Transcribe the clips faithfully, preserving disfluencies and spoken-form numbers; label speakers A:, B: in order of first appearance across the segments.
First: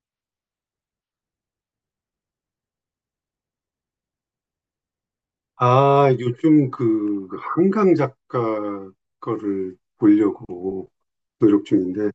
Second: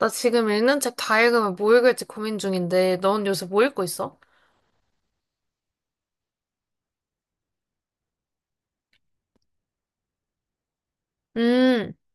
A: 나 지금 읽는 책 다 읽으면 뭐 읽을지 고민 중인데, 넌 요새 뭐 읽고 있어?
B: 아, 요즘 그 한강 작가 거를 보려고 노력
A: 음,
B: 중인데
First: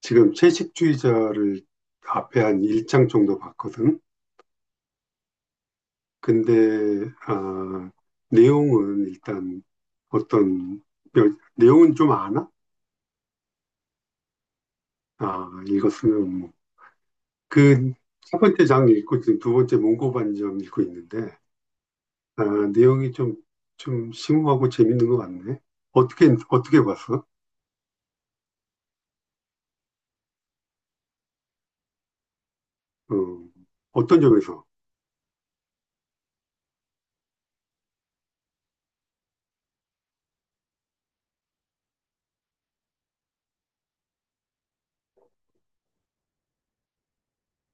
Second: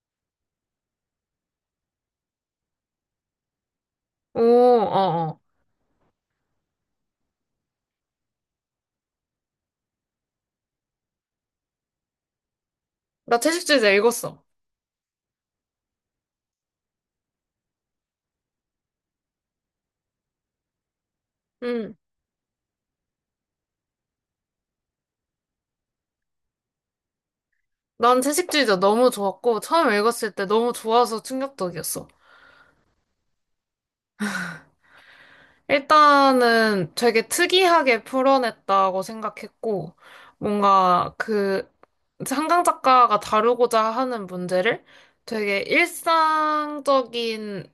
B: 지금 채식주의자를 앞에 한 일 장 정도 봤거든.
A: 오, 어, 어.
B: 근데 아, 내용은 일단 어떤 여- 내용은 좀 아나?
A: 나 채식주의자 읽었어.
B: 아, 읽었으면 뭐. 그 첫 번째 장 읽고 지금 두 번째 문고반점 읽고 있는데
A: 음,
B: 아, 내용이 좀 좀 심오하고 재밌는 것 같네. 어떻게 어떻게 봤어?
A: 난 채식주의자 너무 좋았고, 처음 읽었을 때 너무 좋아서 충격적이었어.
B: 어, 어떤 점에서?
A: 일단은 되게 특이하게 풀어냈다고 생각했고, 뭔가 그, 한강 작가가 다루고자 하는 문제를 되게 일상적인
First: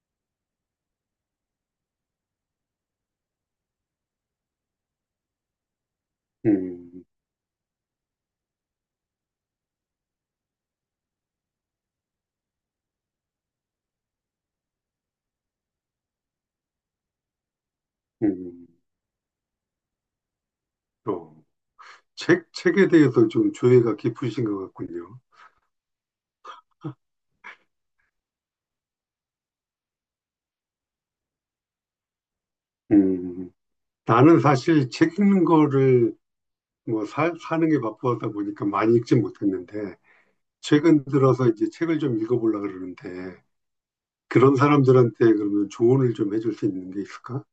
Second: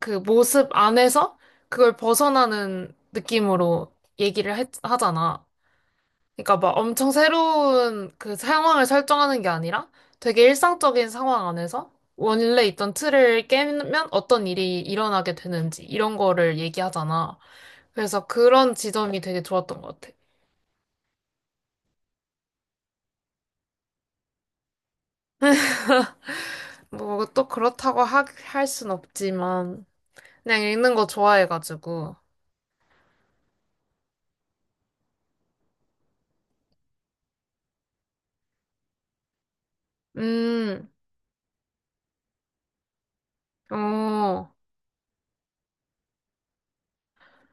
A: 그 모습 안에서 그걸 벗어나는 느낌으로 얘기를 했, 하잖아. 그러니까 막
B: 음,
A: 엄청 새로운 그 상황을 설정하는 게 아니라 되게 일상적인 상황 안에서 원래 있던 틀을 깨면 어떤 일이 일어나게 되는지 이런 거를 얘기하잖아. 그래서
B: 음,
A: 그런 지점이 되게 좋았던 것 같아.
B: 또, 책, 책에 대해서 좀 조예가 깊으신 것 같군요.
A: 뭐 또 그렇다고 하, 할 순 없지만 그냥 읽는 거 좋아해가지고.
B: 음, 나는 사실 책 읽는 거를 뭐 사, 사는 게 바쁘다 보니까 많이 읽지 못했는데,
A: 음,
B: 최근 들어서 이제 책을 좀 읽어보려고 그러는데,
A: 어.
B: 그런 사람들한테 그러면 조언을 좀 해줄 수 있는 게 있을까?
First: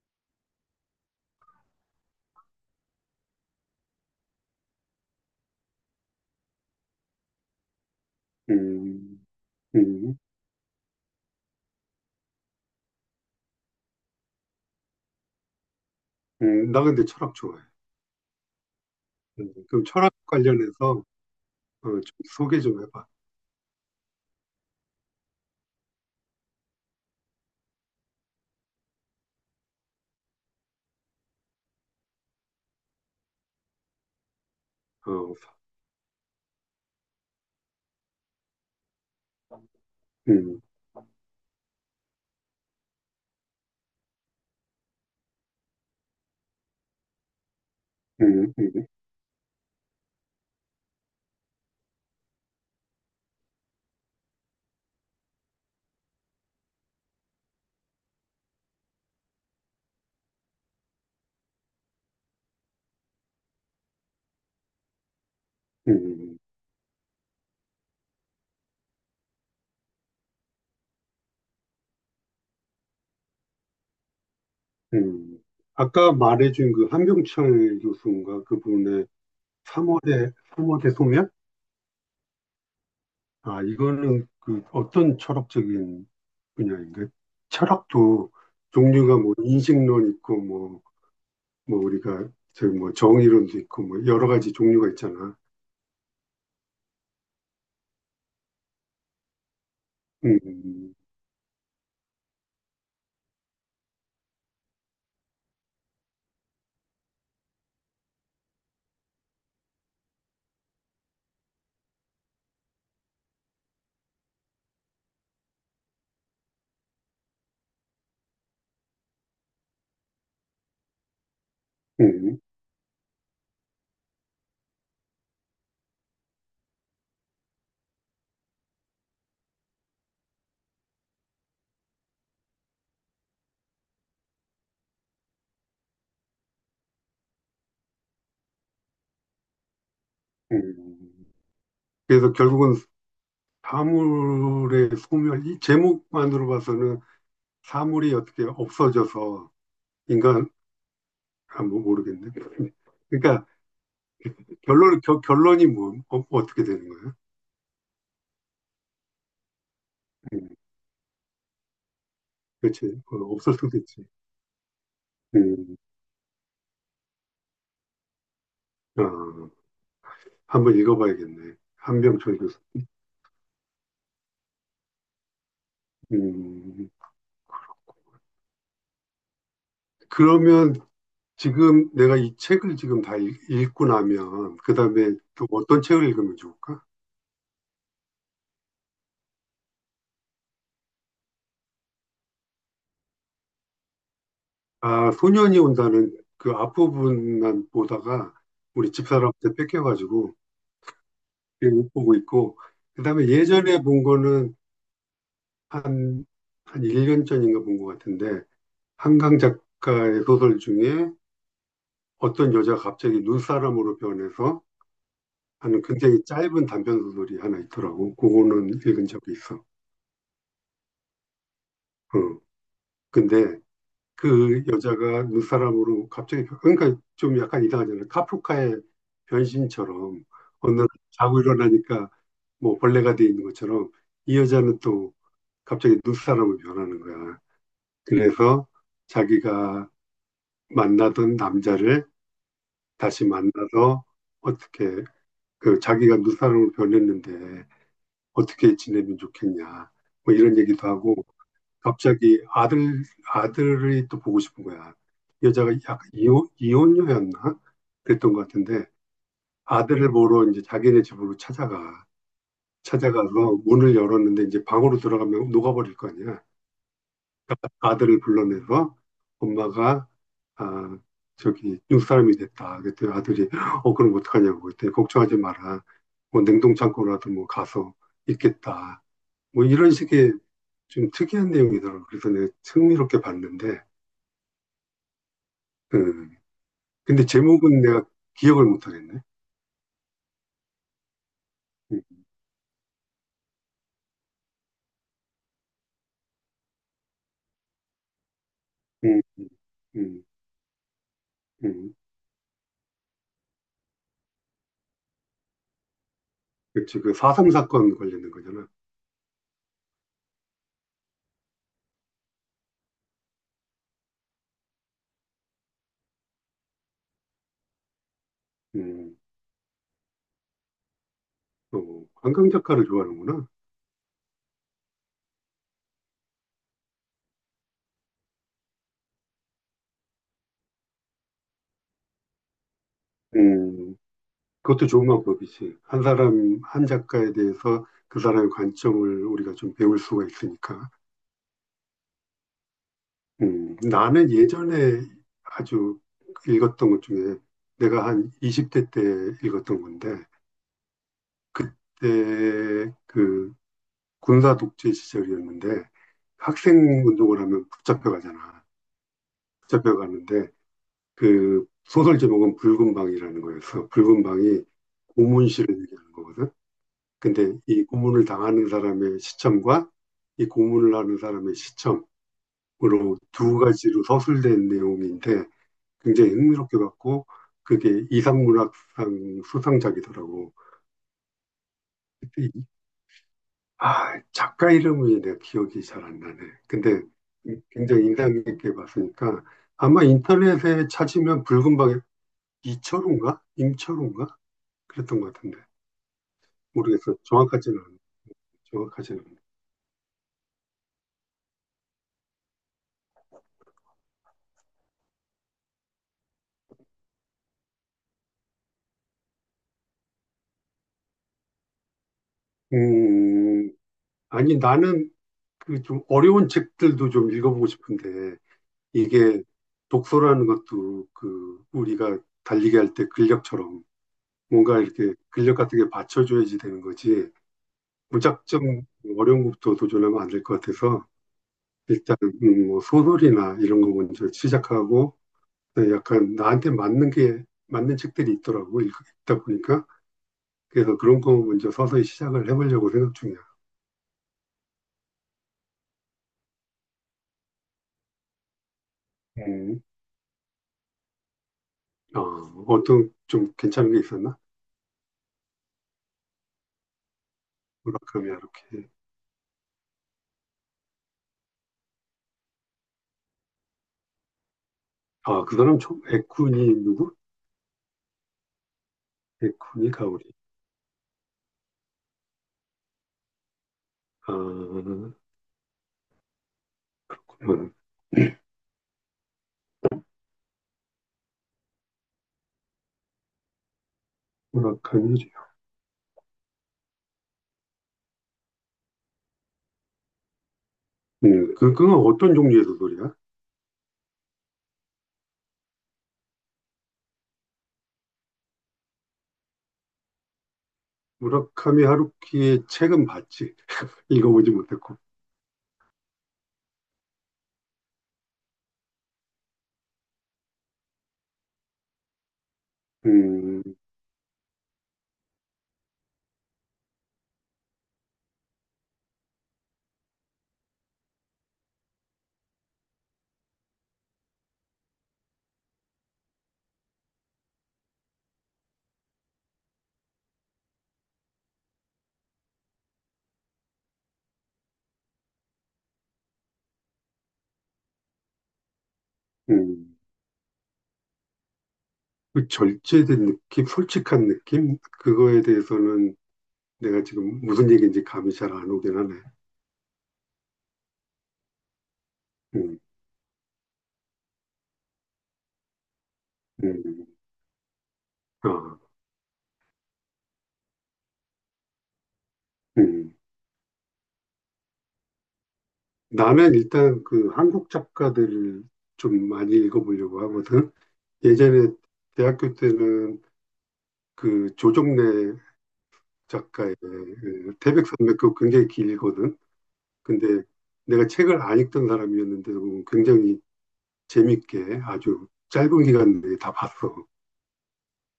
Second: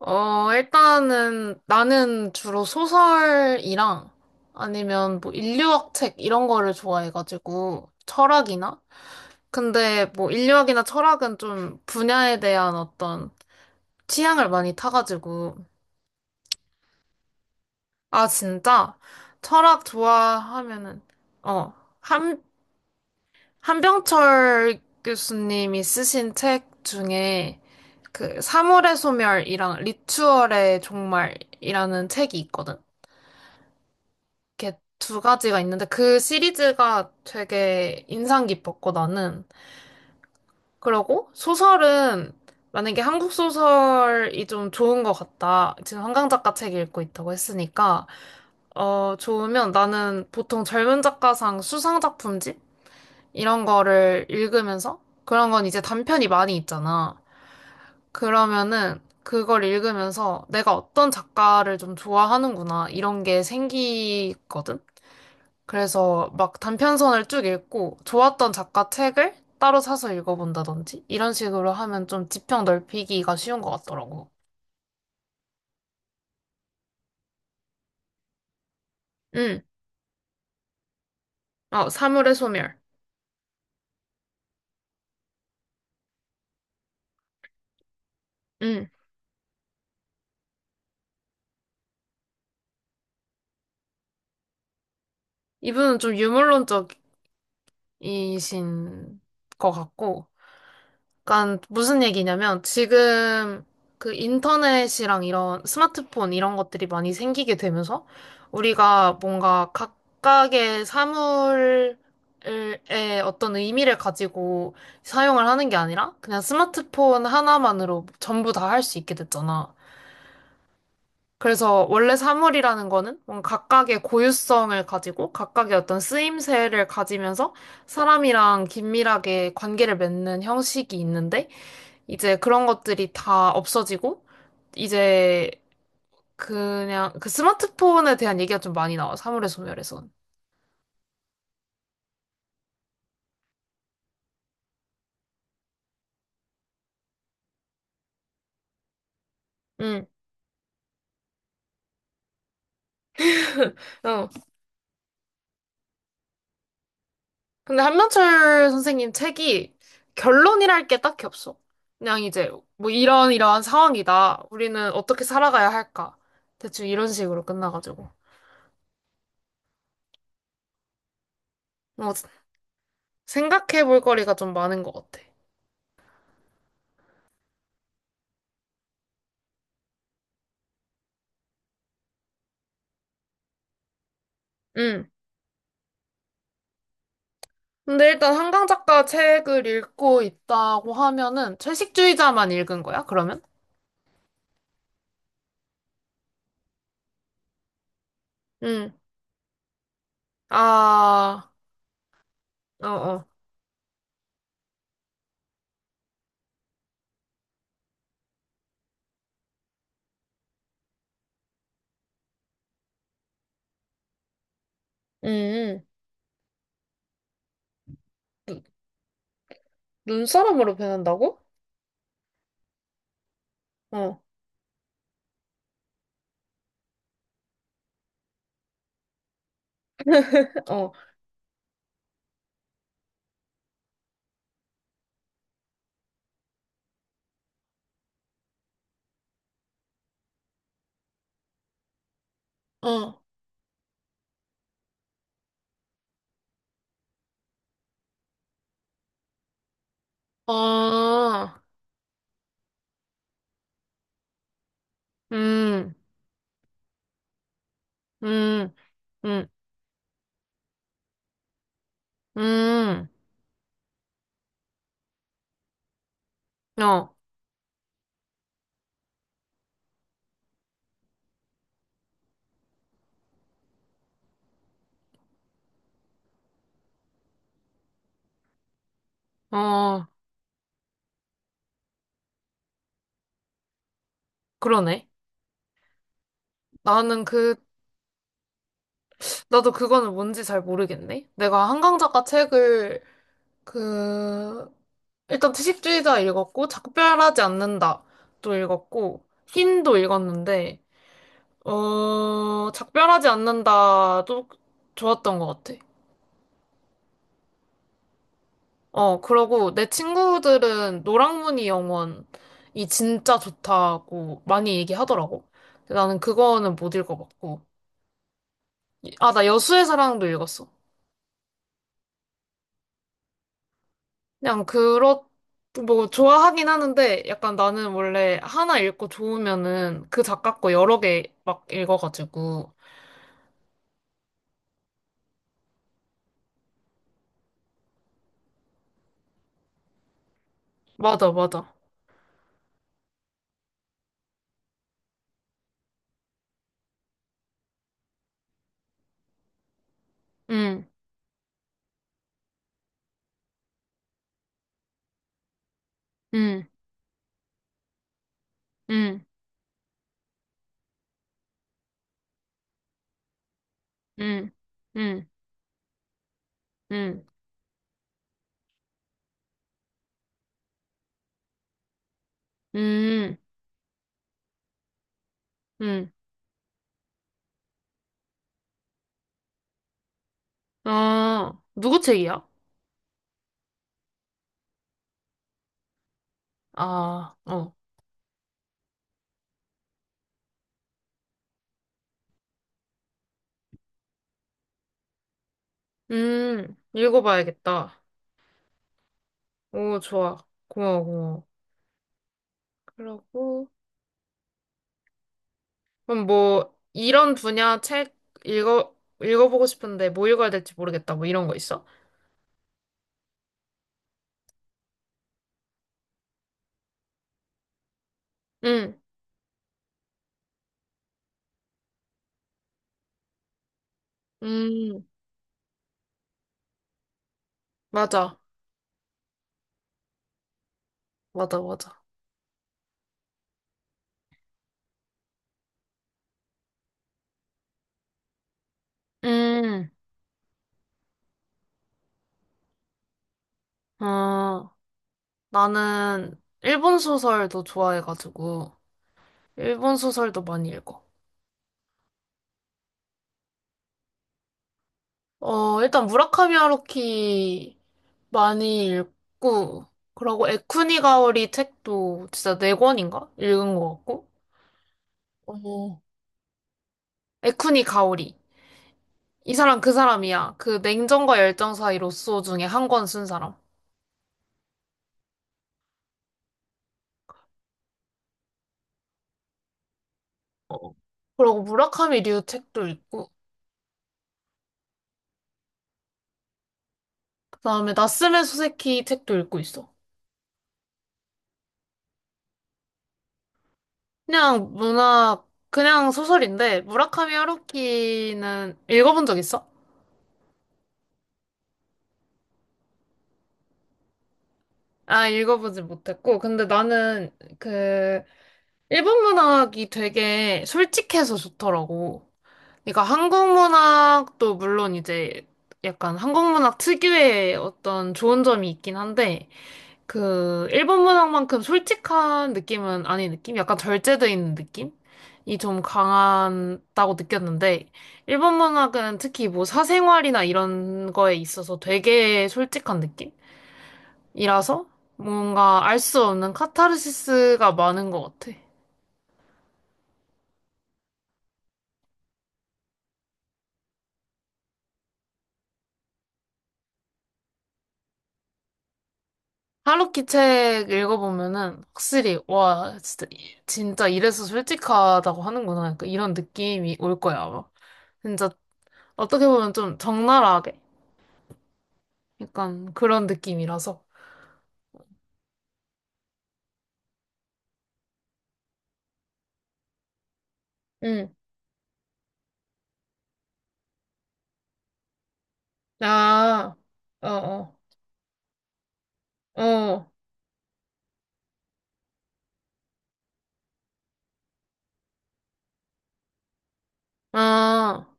A: 어, 일단은 나는 주로 소설이랑 아니면 뭐 인류학 책 이런 거를 좋아해가지고 철학이나?
B: 음,
A: 근데
B: 음,
A: 뭐 인류학이나 철학은 좀 분야에 대한 어떤 취향을 많이 타가지고
B: 음, 나 근데 철학 좋아해.
A: 아, 진짜?
B: 음,
A: 철학
B: 그럼 철학
A: 좋아하면은
B: 관련해서
A: 어,
B: 어, 좀
A: 한,
B: 소개 좀 해봐.
A: 한병철 교수님이 쓰신 책 중에 그 사물의 소멸이랑 리추얼의 종말이라는 책이 있거든. 이렇게 두
B: 어,
A: 가지가 있는데 그 시리즈가 되게 인상 깊었고 나는
B: 음,
A: 그러고 소설은 만약에 한국 소설이 좀 좋은 것 같다. 지금 한강 작가 책 읽고 있다고 했으니까
B: 음, 음,
A: 어 좋으면 나는 보통 젊은 작가상 수상 작품집 이런 거를 읽으면서 그런 건 이제 단편이 많이 있잖아. 그러면은 그걸 읽으면서 내가 어떤 작가를 좀 좋아하는구나 이런 게 생기거든. 그래서
B: 음.
A: 막 단편선을 쭉 읽고 좋았던 작가 책을 따로 사서 읽어본다든지 이런 식으로 하면 좀 지평 넓히기가 쉬운 것 같더라고.
B: 음, 아까 말해준 그 한병철 교수인가 그분의
A: 응.
B: 삼 월의 삼 월의 소멸?
A: 어, 사물의 소멸.
B: 아, 이거는 그 어떤 철학적인 분야인가? 철학도
A: 응.
B: 종류가 뭐 인식론 있고 뭐, 뭐 우리가 저뭐 정의론도 있고 뭐 여러 가지 종류가 있잖아.
A: 이분은 좀 유물론적이신 것 같고
B: 음,
A: 그러니까 무슨 얘기냐면 지금 그 인터넷이랑 이런 스마트폰 이런 것들이 많이 생기게 되면서 우리가 뭔가 각각의 사물의 어떤 의미를 가지고 사용을 하는 게 아니라 그냥 스마트폰 하나만으로 전부 다 할 수 있게 됐잖아. 그래서 원래
B: 음,
A: 사물이라는 거는 뭔가 각각의 고유성을 가지고 각각의 어떤 쓰임새를 가지면서 사람이랑 긴밀하게 관계를 맺는 형식이 있는데 이제 그런 것들이 다 없어지고, 이제 그냥 그 스마트폰에 대한 얘기가 좀 많이 나와, 사물의 소멸에선.
B: 음. 그래서 결국은 사물의 소멸, 이 제목만으로 봐서는 사물이 어떻게 없어져서
A: 응,
B: 인간, 아, 뭐 모르겠네. 그러니까
A: 어.
B: 결론, 겨, 결론이 뭐, 어, 어떻게 되는 거
A: 근데 한명철 선생님 책이
B: 예 음,
A: 결론이랄 게 딱히 없어. 그냥 이제 뭐
B: 그렇지. 어,
A: 이런
B: 없을
A: 이러한
B: 수도 있지.
A: 상황이다. 우리는 어떻게 살아가야
B: 음,
A: 할까? 대충 이런 식으로 끝나가지고.
B: 아, 한번 읽어봐야겠네.
A: 뭐
B: 한병철 교수.
A: 생각해 볼 거리가 좀 많은 것 같아.
B: 음, 그러면 지금 내가 이 책을 지금 다 읽, 읽고 나면, 그
A: 응.
B: 다음에 또 어떤 책을 읽으면 좋을까?
A: 근데 일단 한강 작가 책을 읽고 있다고 하면은 채식주의자만 읽은 거야, 그러면?
B: 아, 소년이 온다는 그 앞부분만 보다가
A: 응.
B: 우리 집사람한테 뺏겨가지고
A: 아,
B: 못 보고 있고,
A: 어,
B: 그
A: 어.
B: 다음에 예전에 본 거는 한, 한 일 년 전인가 본 것 같은데, 한강 작가의 소설 중에 어떤 여자가 갑자기 눈사람으로 변해서
A: 음,
B: 하는 굉장히 짧은 단편 소설이 하나 있더라고.
A: 눈-
B: 그거는 읽은 적이 있어.
A: 눈사람으로 변한다고?
B: 어. 근데
A: 어,
B: 그 여자가 눈사람으로 갑자기 변- 그러니까 좀 약간 이상하잖아. 카프카의 변신처럼 어느 날 자고 일어나니까 뭐 벌레가 돼 있는 것처럼 이 여자는 또 갑자기 눈사람으로 변하는 거야. 그래서 자기가 만나던 남자를
A: 어, 어,
B: 다시 만나서 어떻게 그 자기가 누사람으로 변했는데 어떻게 지내면 좋겠냐. 뭐 이런 얘기도 하고
A: 어,
B: 갑자기 아들 아들이 또 보고 싶은 거야. 여자가
A: 음,
B: 약 이혼 이혼녀였나? 그랬던 것
A: 음,
B: 같은데
A: 음,
B: 아들을 보러 이제 자기네 집으로 찾아가.
A: 음,
B: 찾아가서 문을 열었는데 이제 방으로 들어가면 녹아버릴 거 아니야.
A: 어,
B: 아들을 불러내서 엄마가 아 저기 육사람이 됐다. 그때 아들이 어 그럼 어떡하냐고 그때 걱정하지 마라. 뭐 냉동창고라도 뭐 가서 있겠다. 뭐 이런
A: 어,
B: 식의 좀 특이한 내용이더라고. 그래서 내가 흥미롭게 봤는데
A: 그러네.
B: 음.
A: 나는
B: 근데
A: 그,
B: 제목은 내가 기억을 못 하겠네.
A: 나도 그거는 뭔지 잘 모르겠네. 내가 한강
B: 음,
A: 작가 책을, 그, 일단 채식주의자 읽었고, 작별하지 않는다. 도
B: 음,
A: 읽었고, 흰도
B: 음,
A: 읽었는데,
B: 음.
A: 어, 작별하지 않는다도 좋았던 것 같아.
B: 그치, 그사삼 사건 관련된 거잖아.
A: 어, 그러고 내 친구들은 노랑무늬 영원이 진짜 좋다고 많이 얘기하더라고. 근데 나는 그거는 못 읽어봤고.
B: 음,
A: 아, 나 여수의 사랑도 읽었어.
B: 또, 한강 작가를 좋아하는구나.
A: 그냥 그렇, 뭐, 좋아하긴 하는데 약간 나는 원래 하나 읽고 좋으면은 그 작가 거 여러 개 막 읽어가지고.
B: 음. 그것도 좋은 방법이지. 한 사람, 한 작가에 대해서 그 사람의 관점을 우리가 좀 배울 수가 있으니까.
A: 맞아, 맞아.
B: 음, 나는 예전에 아주 읽었던 것 중에 내가 한 이십 대 때 읽었던 건데,
A: 응,
B: 그때 그 군사 독재 시절이었는데,
A: 응,
B: 학생 운동을 하면 붙잡혀가잖아.
A: 응,
B: 붙잡혀가는데, 그 소설 제목은 붉은 방이라는 거였어. 붉은
A: 응,
B: 방이
A: 응,
B: 고문실을 얘기하는 거거든.
A: 응,
B: 근데 이 고문을 당하는 사람의 시점과 이 고문을 하는 사람의 시점으로
A: 응,
B: 두 가지로 서술된 내용인데
A: 응.
B: 굉장히 흥미롭게 봤고 그게 이상문학상 수상작이더라고.
A: 아, 누구 책이야?
B: 그때 아, 작가 이름이 내가 기억이 잘 안 나네. 근데
A: 아, 어.
B: 굉장히 인상 깊게 봤으니까 아마 인터넷에 찾으면 붉은 방에 이철우인가? 임철우인가? 그랬던 것 같은데
A: 음,
B: 모르겠어. 정확하지는 않
A: 읽어봐야겠다.
B: 정확하지는 않네.
A: 오, 좋아. 고마워, 고마워. 그러고, 그럼 뭐, 이런 분야 책 읽어, 읽어보고 싶은데 뭐 읽어야 될지 모르겠다. 뭐 이런 거 있어?
B: 음, 아니 나는 그 좀 어려운 책들도 좀 읽어보고 싶은데
A: 응,
B: 이게 독서라는 것도 그 우리가 달리기 할 때 근력처럼 뭔가
A: 음,
B: 이렇게 근력 같은 게 받쳐줘야지 되는 거지
A: 맞아.
B: 무작정 어려운 것부터 도전하면 안 될 것 같아서
A: 맞아, 맞아.
B: 일단 음, 뭐 소설이나 이런 거 먼저 시작하고 네, 약간 나한테 맞는 게 맞는 책들이 있더라고 읽- 읽다 보니까
A: 음,
B: 그래서 그런 거 먼저 서서히 시작을 해보려고 생각 중이야.
A: 아, 나는 일본 소설도 좋아해가지고,
B: 음.
A: 일본 소설도 많이 읽어.
B: 어, 어떤 좀 괜찮은 게 있었나?
A: 어, 일단 무라카미 하루키
B: 무라카미
A: 많이
B: 하루키.
A: 읽고, 그러고 에쿠니 가오리 책도 진짜 네 권인가? 읽은 것 같고.
B: 아, 그 사람
A: 어,
B: 총, 에쿠니, 누구?
A: 에쿠니 가오리. 이 사람
B: 에쿠니
A: 그
B: 가오리.
A: 사람이야. 그 냉정과 열정 사이 로쏘 중에 한 권 쓴 사람.
B: 아, 그만.
A: 어. 그러고 무라카미 류 책도 읽고,
B: 무라카미,
A: 그다음에 나스메 소세키 책도 읽고 있어.
B: 음, 그, 그건 어떤 종류의 소설이야?
A: 그냥 문학, 그냥 소설인데, 무라카미 하루키는 읽어본 적 있어?
B: 무라카미 하루키의 책은 봤지. 읽어보지 못했고.
A: 아, 읽어보지 못했고, 근데 나는 그 일본 문학이 되게 솔직해서 좋더라고. 그러니까 한국
B: 음,
A: 문학도 물론 이제 약간 한국 문학 특유의 어떤 좋은 점이 있긴 한데, 그 일본 문학만큼 솔직한 느낌은 아닌 느낌? 약간 절제돼 있는 느낌? 이 좀 강하다고 느꼈는데, 일본 문학은 특히 뭐 사생활이나 이런 거에 있어서 되게 솔직한 느낌이라서 뭔가 알 수 없는 카타르시스가 많은 것 같아.
B: 음. 그 절제된 느낌, 솔직한 느낌? 그거에 대해서는 내가 지금 무슨 얘기인지 감이 잘 안 오긴 하네.
A: 하루키 책 읽어보면은 확실히
B: 음,
A: 와 진짜 이- 진짜 이래서 솔직하다고 하는구나 그러니까 이런 느낌이
B: 음,
A: 올 거야 아마 진짜
B: 아,
A: 어떻게 보면 좀 적나라하게 약간
B: 음.
A: 그런 느낌이라서
B: 나는 일단 그 한국 작가들을 좀 많이 읽어보려고 하거든.
A: 응.
B: 예전에 대학교 때는 그 조정래
A: 아,
B: 작가의
A: 어,
B: 그
A: 어,
B: 태백산맥 그거 굉장히 길거든.
A: 어,
B: 근데 내가 책을 안 읽던 사람이었는데도 굉장히 재밌게 아주 짧은 기간 내에 다 봤어.
A: 아,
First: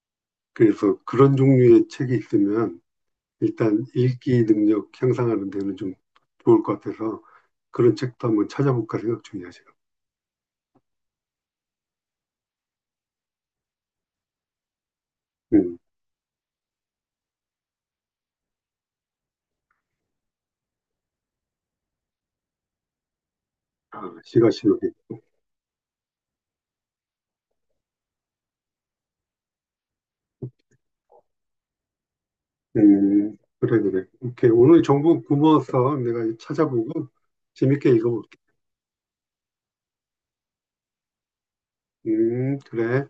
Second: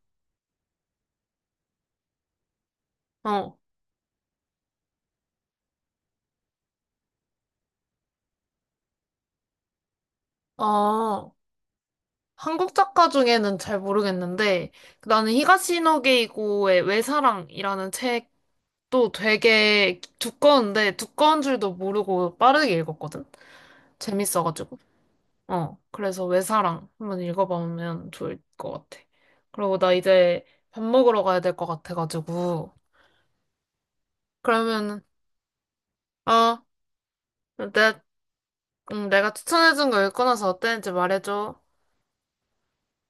B: 그래서 그런 종류의 책이 있으면
A: 어,
B: 일단 읽기 능력 향상하는 데는 좀 좋을 것 같아서 그런 책도 한번 찾아볼까 생각 중이야, 지금.
A: 어. 한국 작가 중에는 잘 모르겠는데 나는
B: 음.
A: 히가시노게이고의 외사랑이라는 또 되게 두꺼운데 두꺼운 줄도 모르고 빠르게 읽었거든.
B: 아, 시가 시노
A: 재밌어가지고.
B: 기
A: 어, 그래서 외사랑 한번 읽어보면 좋을 것 같아. 그리고 나 이제 밥 먹으러 가야 될 것 같아가지고.
B: 음, 그래, 그래. 오케이. 오늘
A: 그러면,
B: 정보 고마웠어. 내가
A: 어,
B: 찾아보고 재밌게
A: 내,
B: 읽어볼게.
A: 음, 내가 추천해준 거 읽고 나서 어땠는지 말해줘.
B: 음, 그래.